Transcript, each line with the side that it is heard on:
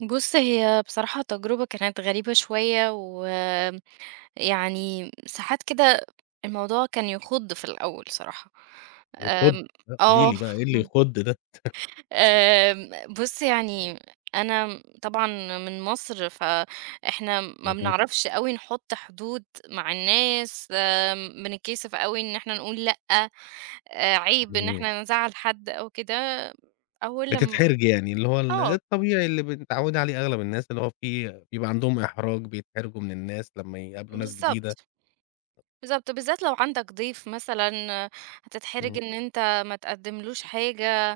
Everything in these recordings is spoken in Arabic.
right: بُص هي بصراحة تجربة كانت غريبة شوية، ويعني ساعات كده الموضوع كان يخُض في الأول صراحة،
left: يخُض،
right: آمم،
left: لأ قولي
right: آه.
left: لي بقى، إيه اللي يخُض ده؟
right: آمم، بُص يعني، أنا طبعًا من مصر فإحنا ما
left: اهم.
right: بنعرفش أوي نحط حدود مع الناس، بنتكسف أوي إن إحنا نقول لأ، آآ، عيب إن
left: اهم.
right: إحنا نزعّل حد أو كده، أول لم
left: بتتحرجي يعني، اللي هو ال
right: آه.
left: الطبيعي اللي ب متعوِّدة عليه أغلب الناس، اللي هو في بيبقى عندهم إحراج، بيتحرجوا من الناس لمّا يقابلوا ناس جديدة.
right: بالضبط، بالضبط، وبالذات لو عندك ضيف مثلًا، هتتحرج
left: امم.
right: إن أنت ما تقدّملوش حاجة.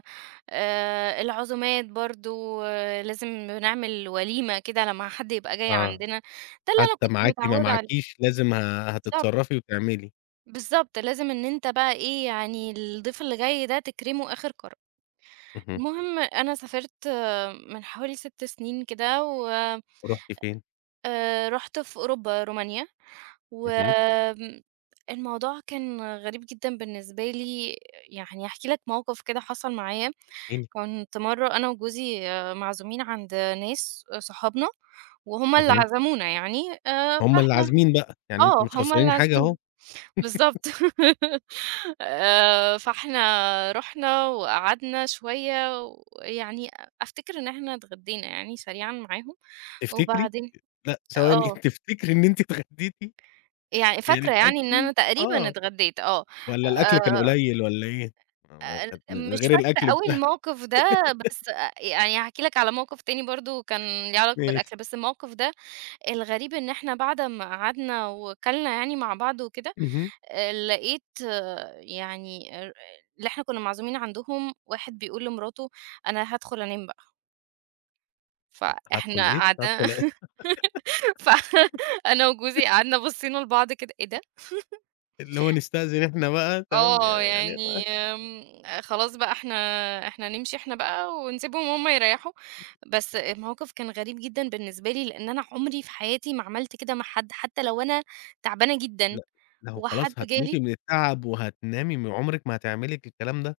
right: آآ، العزومات برضه، لازم نعمل وليمة كده لمّا حد يبقى جاي
left: آه،
right: عندنا، ده اللي أنا
left: حتّى
right: كنت
left: معاكِ ما
right: متعودة عليه.
left: معاكيش، لازم ه
right: بالضبط.
left: هتتصرّفي وتعملي.
right: بالضبط لازم إن أنت بقى إيه، يعني الضيف اللي جاي ده تكرمه آخر كرم.
left: اهم.
right: المهم أنا سافرت من حوالي 6 سنين كده، و
left: رُحتِ فين؟
right: آآ رُحت في أوروبا، رومانيا،
left: اهم.
right: والموضوع كان غريب جدًا بالنسبة لي، يعني هاحكي لك موقف كده حصل معايا.
left: احكي لي.
right: كنت مَرّة أنا وجوزي معزومين عند ناس، آآ صحابنا، وهُم اللي
left: اهم.
right: عزمونا يعني، آآ
left: هُم اللي
right: فإحنا
left: عازمين بقى، يعني أنتم
right: آه
left: مش
right: هُم اللي
left: خسرانين حاجة أهو.
right: عازمين، بالضبط. آآ، فإحنا رُحنا وقعدنا شوية، ويعني أفتكر إن إحنا اتغدّينا يعني سريعًا معاهم،
left: تفتكري!
right: وبعدين
left: لأ، ثواني،
right: آه.
left: تفتكري إن أنتِ إتغَدّيتِ؟
right: يعني
left: يعني
right: فاكرة يعني إن أنا
left: [unintelligible]
right: تقريبًا
left: آه،
right: اتغدّيت، آه،
left: والّا الأكل كان
right: آآ
left: قليّل والّا إيه؟ م ما
right: أ ال
left: كانت من
right: مش
left: غير
right: فاكرة
left: الأكل بت
right: أوي الموقف ده، بس أ يعني هاحكي لك على موقف تاني برضه كان ليه علاقة
left: ماشي.
right: بالأكل، بس الموقف ده، الغريب إن إحنا بعد أمّا قعدنا وكَلنا يعني مع بعض وكده،
left: اهم.
right: آآ، لقيت يعني االر اللي إحنا كُنا معزومين عندهم، واحد بيقول لمراته: "أنا هادخل أنام بقى."
left: ه هادخل
right: فإحنا
left: إيه؟
right: قعدنا
left: هادخل أ
right: ف أنا وجوزي قعدنا بصّينا البعض كده، إيه ده؟!
left: اللي هو نستأذن إحنا بقى، تمام ي
right: آه
left: يعني أ
right: يعني، آمم، خلاص بقى إحنا إحنا نمشي إحنا بقى ونسيبهم هُم يرَيّحوا. بس الموقف كان غريب جدًا بالنسبة لي، لإن أنا عمري في حياتي ما عملت كده مع حد، حتّى لو أنا تعبانة جدًا
left: لأ، لو
right: وحد
left: خلاص هتموتي
right: جالي
left: من التعب وهتنامي م عمرِك ما هتعملي ك الكلام ده.